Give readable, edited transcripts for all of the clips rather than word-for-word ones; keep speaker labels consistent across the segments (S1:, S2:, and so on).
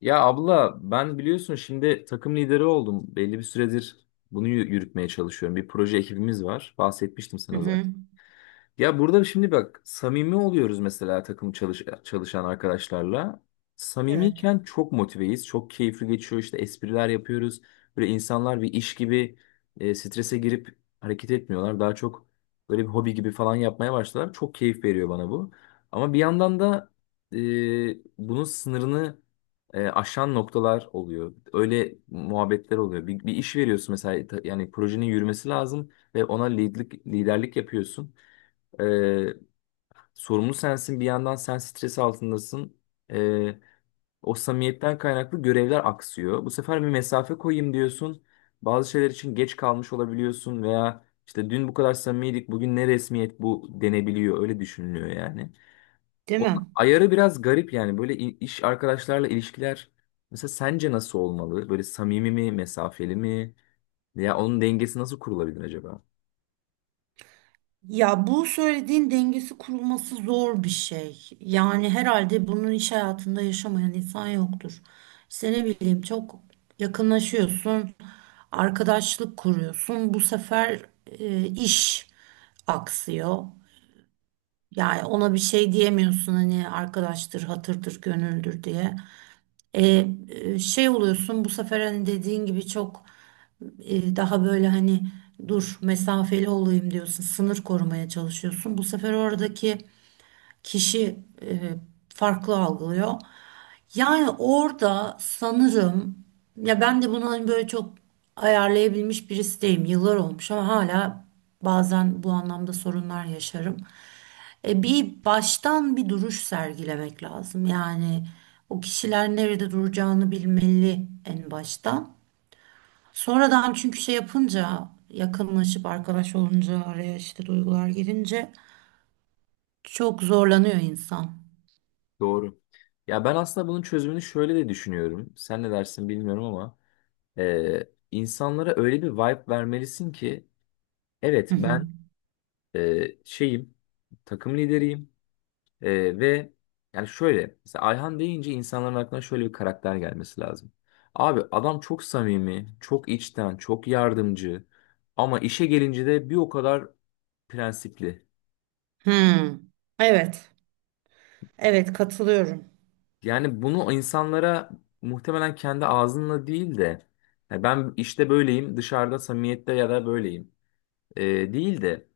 S1: Ya abla ben biliyorsun şimdi takım lideri oldum. Belli bir süredir bunu yürütmeye çalışıyorum. Bir proje ekibimiz var. Bahsetmiştim
S2: Hı
S1: sana
S2: hı.
S1: zaten. Ya burada şimdi bak samimi oluyoruz mesela takım çalışan arkadaşlarla.
S2: Evet.
S1: Samimiyken çok motiveyiz. Çok keyifli geçiyor. İşte espriler yapıyoruz. Böyle insanlar bir iş gibi strese girip hareket etmiyorlar. Daha çok böyle bir hobi gibi falan yapmaya başladılar. Çok keyif veriyor bana bu. Ama bir yandan da e, bunun sınırını aşan noktalar oluyor. Öyle muhabbetler oluyor. Bir iş veriyorsun mesela yani projenin yürümesi lazım ve ona liderlik yapıyorsun. Ee, Sorumlu sensin, bir yandan sen stres altındasın. Ee, O samimiyetten kaynaklı görevler aksıyor. Bu sefer bir mesafe koyayım diyorsun. Bazı şeyler için geç kalmış olabiliyorsun veya işte dün bu kadar samimiydik bugün ne resmiyet bu denebiliyor, öyle düşünülüyor yani.
S2: Değil mi?
S1: Onun ayarı biraz garip yani, böyle iş arkadaşlarla ilişkiler mesela sence nasıl olmalı? Böyle samimi mi, mesafeli mi, veya onun dengesi nasıl kurulabilir acaba?
S2: Ya bu söylediğin dengesi kurulması zor bir şey. Yani herhalde bunun iş hayatında yaşamayan insan yoktur. İşte ne bileyim çok yakınlaşıyorsun, arkadaşlık kuruyorsun. Bu sefer iş aksıyor. Yani ona bir şey diyemiyorsun hani arkadaştır, hatırdır, gönüldür diye. Şey oluyorsun bu sefer hani dediğin gibi çok daha böyle hani dur mesafeli olayım diyorsun sınır korumaya çalışıyorsun bu sefer oradaki kişi e, farklı algılıyor yani orada sanırım ya ben de bunu hani böyle çok ayarlayabilmiş birisi değilim yıllar olmuş ama hala bazen bu anlamda sorunlar yaşarım. Bir baştan bir duruş sergilemek lazım. Yani o kişiler nerede duracağını bilmeli en baştan. Sonradan çünkü şey yapınca yakınlaşıp arkadaş olunca araya işte duygular girince çok zorlanıyor insan.
S1: Doğru. Ya ben aslında bunun çözümünü şöyle de düşünüyorum. Sen ne dersin bilmiyorum ama insanlara öyle bir vibe vermelisin ki evet
S2: Hı hı.
S1: ben şeyim, takım lideriyim ve yani şöyle mesela Ayhan deyince insanların aklına şöyle bir karakter gelmesi lazım. Abi adam çok samimi, çok içten, çok yardımcı ama işe gelince de bir o kadar prensipli.
S2: Hı. Evet. Evet, katılıyorum.
S1: Yani bunu insanlara muhtemelen kendi ağzınla değil de, "Ya ben işte böyleyim dışarıda samimiyette ya da böyleyim değil de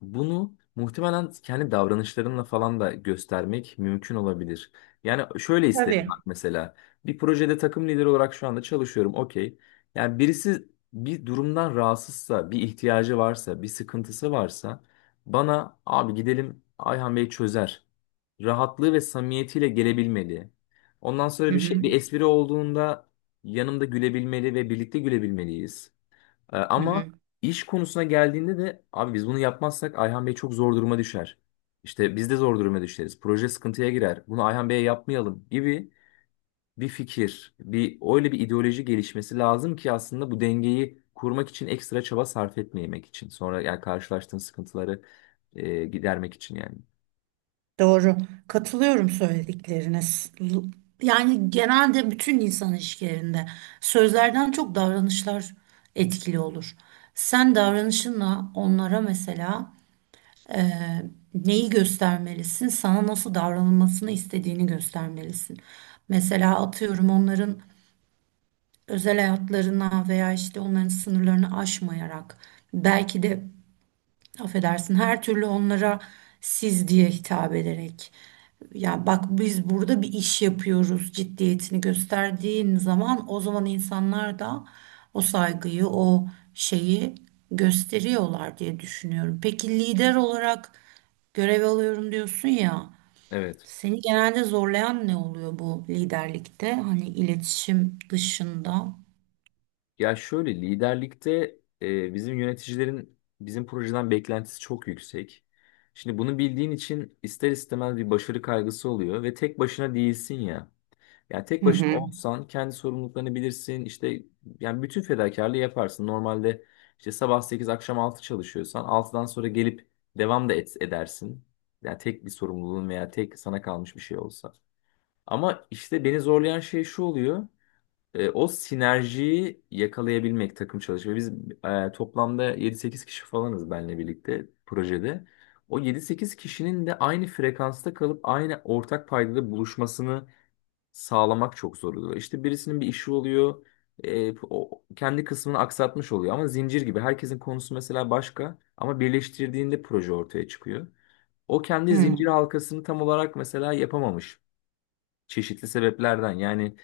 S1: bunu muhtemelen kendi davranışlarınla falan da göstermek mümkün olabilir. Yani şöyle isterim
S2: Tabii.
S1: bak mesela. Bir projede takım lideri olarak şu anda çalışıyorum. Okey. Yani birisi bir durumdan rahatsızsa, bir ihtiyacı varsa, bir sıkıntısı varsa bana abi gidelim Ayhan Bey çözer. Rahatlığı ve samimiyetiyle gelebilmeli. Ondan
S2: Hı
S1: sonra bir şey,
S2: hı.
S1: bir espri olduğunda yanımda gülebilmeli ve birlikte gülebilmeliyiz.
S2: Hı hı.
S1: Ama iş konusuna geldiğinde de abi biz bunu yapmazsak Ayhan Bey çok zor duruma düşer. İşte biz de zor duruma düşeriz. Proje sıkıntıya girer. Bunu Ayhan Bey'e yapmayalım gibi bir fikir, bir öyle bir ideoloji gelişmesi lazım ki aslında bu dengeyi kurmak için ekstra çaba sarf etmemek için. Sonra yani karşılaştığın sıkıntıları gidermek için yani.
S2: Doğru. Katılıyorum söyledikleriniz. Yani genelde bütün insan ilişkilerinde sözlerden çok davranışlar etkili olur. Sen davranışınla onlara mesela neyi göstermelisin, sana nasıl davranılmasını istediğini göstermelisin. Mesela atıyorum onların özel hayatlarına veya işte onların sınırlarını aşmayarak belki de affedersin her türlü onlara siz diye hitap ederek ya bak biz burada bir iş yapıyoruz ciddiyetini gösterdiğin zaman o zaman insanlar da o saygıyı o şeyi gösteriyorlar diye düşünüyorum. Peki lider olarak görev alıyorum diyorsun ya
S1: Evet.
S2: seni genelde zorlayan ne oluyor bu liderlikte hani iletişim dışında?
S1: Ya şöyle liderlikte bizim yöneticilerin bizim projeden beklentisi çok yüksek. Şimdi bunu bildiğin için ister istemez bir başarı kaygısı oluyor ve tek başına değilsin ya. Yani tek
S2: Hı
S1: başına
S2: hı.
S1: olsan kendi sorumluluklarını bilirsin işte, yani bütün fedakarlığı yaparsın. Normalde işte sabah 8 akşam 6 çalışıyorsan altıdan sonra gelip devam edersin. Yani tek bir sorumluluğun veya tek sana kalmış bir şey olsa. Ama işte beni zorlayan şey şu oluyor. O sinerjiyi yakalayabilmek, takım çalışma. Biz toplamda yedi sekiz kişi falanız benle birlikte projede. O yedi sekiz kişinin de aynı frekansta kalıp aynı ortak paydada buluşmasını sağlamak çok zor oluyor. İşte birisinin bir işi oluyor. O kendi kısmını aksatmış oluyor ama zincir gibi. Herkesin konusu mesela başka ama birleştirdiğinde proje ortaya çıkıyor. O kendi
S2: Hı
S1: zincir halkasını tam olarak mesela yapamamış çeşitli sebeplerden, yani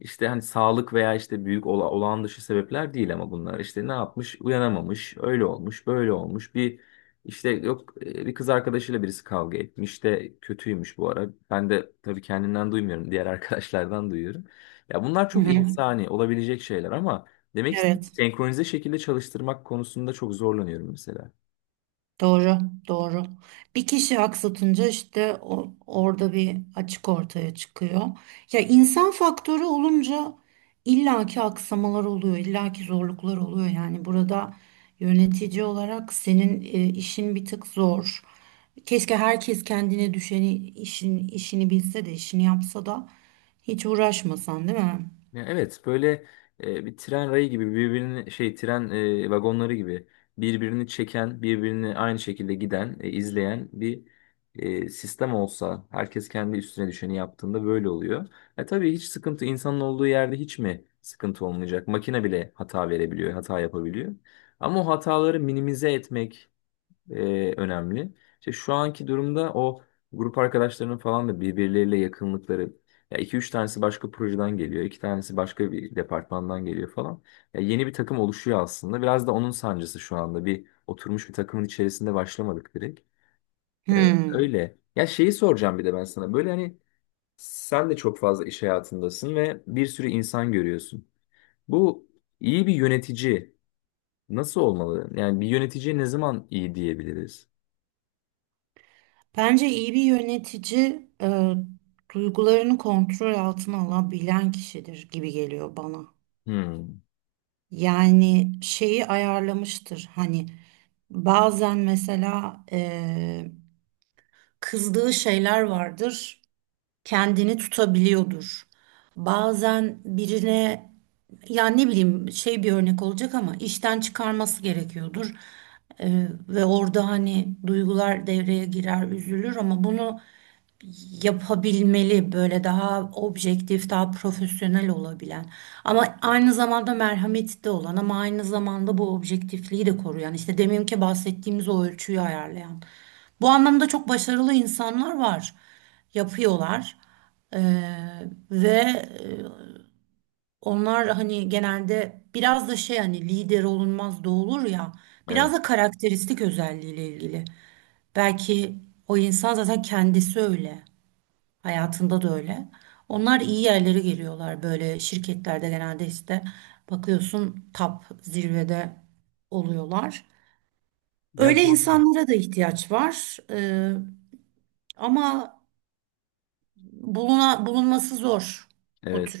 S1: işte hani sağlık veya işte büyük olağan dışı sebepler değil ama bunlar işte ne yapmış, uyanamamış, öyle olmuş böyle olmuş, bir işte yok bir kız arkadaşıyla birisi kavga etmiş de kötüymüş bu ara, ben de tabii kendimden duymuyorum diğer arkadaşlardan duyuyorum. Ya bunlar
S2: hı.
S1: çok
S2: Hı.
S1: insani olabilecek şeyler ama demek istediğim
S2: Evet.
S1: senkronize şekilde çalıştırmak konusunda çok zorlanıyorum mesela.
S2: Doğru, doğru. Bir kişi aksatınca işte orada bir açık ortaya çıkıyor. Ya insan faktörü olunca illaki aksamalar oluyor, illaki zorluklar oluyor. Yani burada yönetici olarak senin işin bir tık zor. Keşke herkes kendine düşeni işin işini bilse de işini yapsa da hiç uğraşmasan, değil mi?
S1: Ya evet, böyle bir tren rayı gibi birbirini şey, tren vagonları gibi birbirini çeken, birbirini aynı şekilde giden izleyen bir sistem olsa, herkes kendi üstüne düşeni yaptığında böyle oluyor. E tabii hiç sıkıntı, insanın olduğu yerde hiç mi sıkıntı olmayacak? Makine bile hata verebiliyor, hata yapabiliyor. Ama o hataları minimize etmek önemli. İşte şu anki durumda o grup arkadaşlarının falan da birbirleriyle yakınlıkları. Ya iki üç tanesi başka projeden geliyor, iki tanesi başka bir departmandan geliyor falan. Ya yeni bir takım oluşuyor aslında. Biraz da onun sancısı şu anda. Bir oturmuş bir takımın içerisinde başlamadık direkt. E,
S2: Hmm.
S1: Öyle. Ya şeyi soracağım bir de ben sana. Böyle hani sen de çok fazla iş hayatındasın ve bir sürü insan görüyorsun. Bu iyi bir yönetici nasıl olmalı? Yani bir yöneticiye ne zaman iyi diyebiliriz?
S2: Bence iyi bir yönetici, duygularını kontrol altına alabilen kişidir gibi geliyor bana.
S1: Hmm.
S2: Yani şeyi ayarlamıştır. Hani bazen mesela kızdığı şeyler vardır, kendini tutabiliyordur. Bazen birine ya ne bileyim şey bir örnek olacak ama işten çıkarması gerekiyordur. Ve orada hani duygular devreye girer, üzülür ama bunu yapabilmeli böyle daha objektif, daha profesyonel olabilen ama aynı zamanda merhametli de olan ama aynı zamanda bu objektifliği de koruyan işte deminki bahsettiğimiz o ölçüyü ayarlayan. Bu anlamda çok başarılı insanlar var. Yapıyorlar. Ee, ve , onlar hani genelde biraz da şey hani lider olunmaz da olur ya
S1: Evet.
S2: biraz da karakteristik özelliğiyle ilgili. Belki o insan zaten kendisi öyle. Hayatında da öyle. Onlar iyi yerlere geliyorlar böyle şirketlerde genelde işte bakıyorsun tap zirvede oluyorlar.
S1: Ya
S2: Öyle
S1: doğru.
S2: insanlara da ihtiyaç var. Ama bulunması zor o
S1: Evet.
S2: tür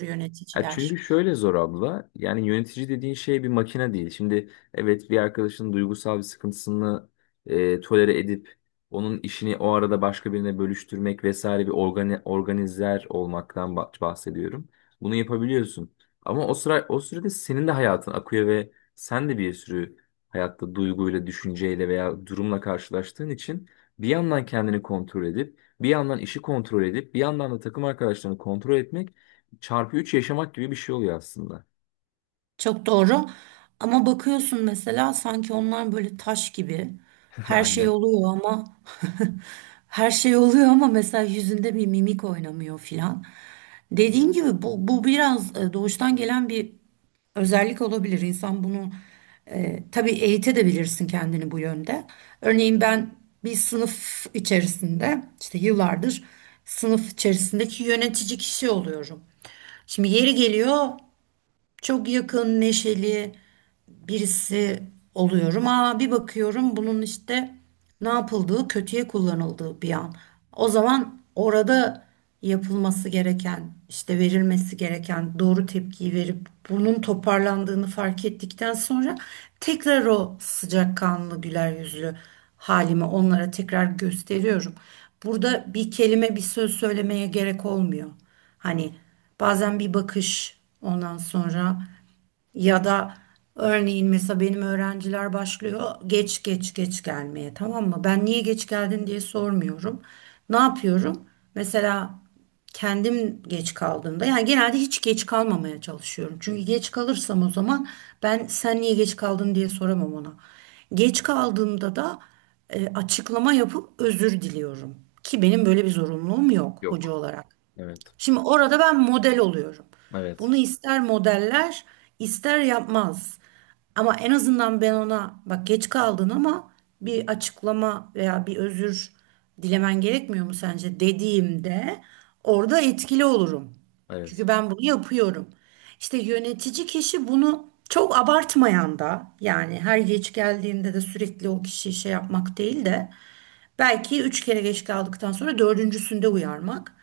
S1: Ya
S2: yöneticiler.
S1: çünkü şöyle zor abla. Yani yönetici dediğin şey bir makine değil. Şimdi evet, bir arkadaşın duygusal bir sıkıntısını tolere edip onun işini o arada başka birine bölüştürmek vesaire, bir organizer olmaktan bahsediyorum. Bunu yapabiliyorsun. Ama o sıra, o sürede senin de hayatın akıyor ve sen de bir sürü hayatta duyguyla, düşünceyle veya durumla karşılaştığın için bir yandan kendini kontrol edip, bir yandan işi kontrol edip, bir yandan da takım arkadaşlarını kontrol etmek çarpı 3 yaşamak gibi bir şey oluyor aslında.
S2: Çok doğru. Ama bakıyorsun mesela sanki onlar böyle taş gibi. Her şey
S1: Aynen.
S2: oluyor ama her şey oluyor ama mesela yüzünde bir mimik oynamıyor filan. Dediğin gibi bu biraz doğuştan gelen bir özellik olabilir. İnsan bunu, tabii eğitebilirsin kendini bu yönde. Örneğin ben bir sınıf içerisinde işte yıllardır sınıf içerisindeki yönetici kişi oluyorum. Şimdi yeri geliyor çok yakın, neşeli birisi oluyorum. Aa bir bakıyorum bunun işte ne yapıldığı, kötüye kullanıldığı bir an. O zaman orada yapılması gereken, işte verilmesi gereken doğru tepkiyi verip bunun toparlandığını fark ettikten sonra tekrar o sıcakkanlı, güler yüzlü halimi onlara tekrar gösteriyorum. Burada bir kelime, bir söz söylemeye gerek olmuyor. Hani bazen bir bakış ondan sonra ya da örneğin mesela benim öğrenciler başlıyor geç gelmeye, tamam mı? Ben niye geç geldin diye sormuyorum. Ne yapıyorum? Mesela kendim geç kaldığımda yani genelde hiç geç kalmamaya çalışıyorum. Çünkü geç kalırsam o zaman ben sen niye geç kaldın diye soramam ona. Geç kaldığımda da açıklama yapıp özür diliyorum. Ki benim böyle bir zorunluluğum yok hoca
S1: Yok.
S2: olarak.
S1: Evet.
S2: Şimdi orada ben model oluyorum.
S1: Evet.
S2: Bunu ister modeller, ister yapmaz. Ama en azından ben ona bak geç kaldın ama bir açıklama veya bir özür dilemen gerekmiyor mu sence dediğimde orada etkili olurum.
S1: Evet.
S2: Çünkü ben bunu yapıyorum. İşte yönetici kişi bunu çok abartmayan da yani her geç geldiğinde de sürekli o kişiyi şey yapmak değil de belki üç kere geç kaldıktan sonra dördüncüsünde uyarmak.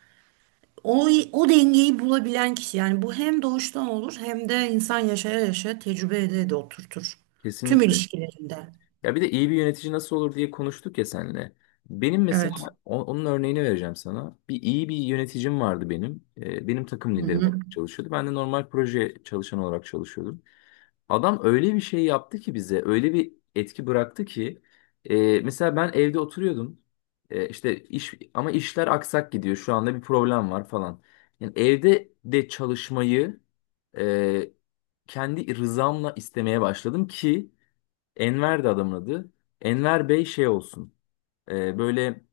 S2: O dengeyi bulabilen kişi yani bu hem doğuştan olur hem de insan yaşaya yaşa tecrübe ede de oturtur. Tüm
S1: Kesinlikle.
S2: ilişkilerinde.
S1: Ya bir de iyi bir yönetici nasıl olur diye konuştuk ya seninle. Benim mesela
S2: Evet.
S1: onun örneğini vereceğim sana. Bir iyi bir yöneticim vardı benim. Benim takım
S2: Hı
S1: liderim
S2: hı.
S1: olarak çalışıyordu. Ben de normal proje çalışan olarak çalışıyordum. Adam öyle bir şey yaptı ki bize, öyle bir etki bıraktı ki mesela ben evde oturuyordum. E, işte iş, ama işler aksak gidiyor. Şu anda bir problem var falan. Yani evde de çalışmayı e, kendi rızamla istemeye başladım ki Enver de adamın adı. Enver Bey şey olsun. Böyle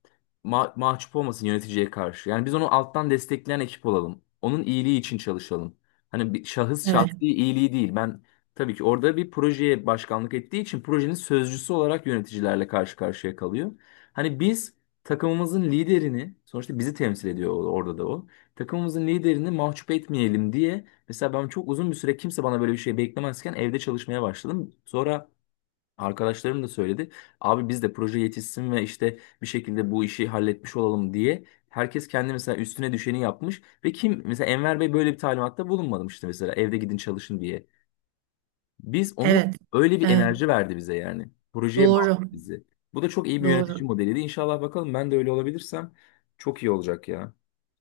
S1: mahcup olmasın yöneticiye karşı. Yani biz onu alttan destekleyen ekip olalım. Onun iyiliği için çalışalım. Hani bir
S2: Evet.
S1: şahsi iyiliği değil. Ben tabii ki orada bir projeye başkanlık ettiği için projenin sözcüsü olarak yöneticilerle karşı karşıya kalıyor. Hani biz, takımımızın liderini, sonuçta bizi temsil ediyor orada da o. Takımımızın liderini mahcup etmeyelim diye mesela ben çok uzun bir süre kimse bana böyle bir şey beklemezken evde çalışmaya başladım. Sonra arkadaşlarım da söyledi. Abi biz de proje yetişsin ve işte bir şekilde bu işi halletmiş olalım diye. Herkes kendi mesela üstüne düşeni yapmış ve kim mesela Enver Bey böyle bir talimatta bulunmadım işte mesela evde gidin çalışın diye. Biz onu,
S2: Evet.
S1: öyle bir
S2: Evet.
S1: enerji verdi bize yani. Projeye bağladı
S2: Doğru.
S1: bizi. Bu da çok iyi bir yönetici
S2: Doğru.
S1: modeliydi. İnşallah bakalım, ben de öyle olabilirsem çok iyi olacak ya.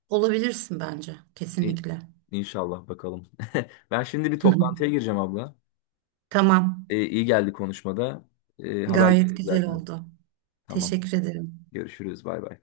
S2: Olabilirsin bence.
S1: İ-
S2: Kesinlikle.
S1: İnşallah bakalım. Ben şimdi bir
S2: Hı hı.
S1: toplantıya gireceğim abla.
S2: Tamam.
S1: İyi geldi konuşmada.
S2: Gayet
S1: Haberleşiriz
S2: güzel
S1: zaten.
S2: oldu.
S1: Tamam.
S2: Teşekkür ederim.
S1: Görüşürüz. Bay bay.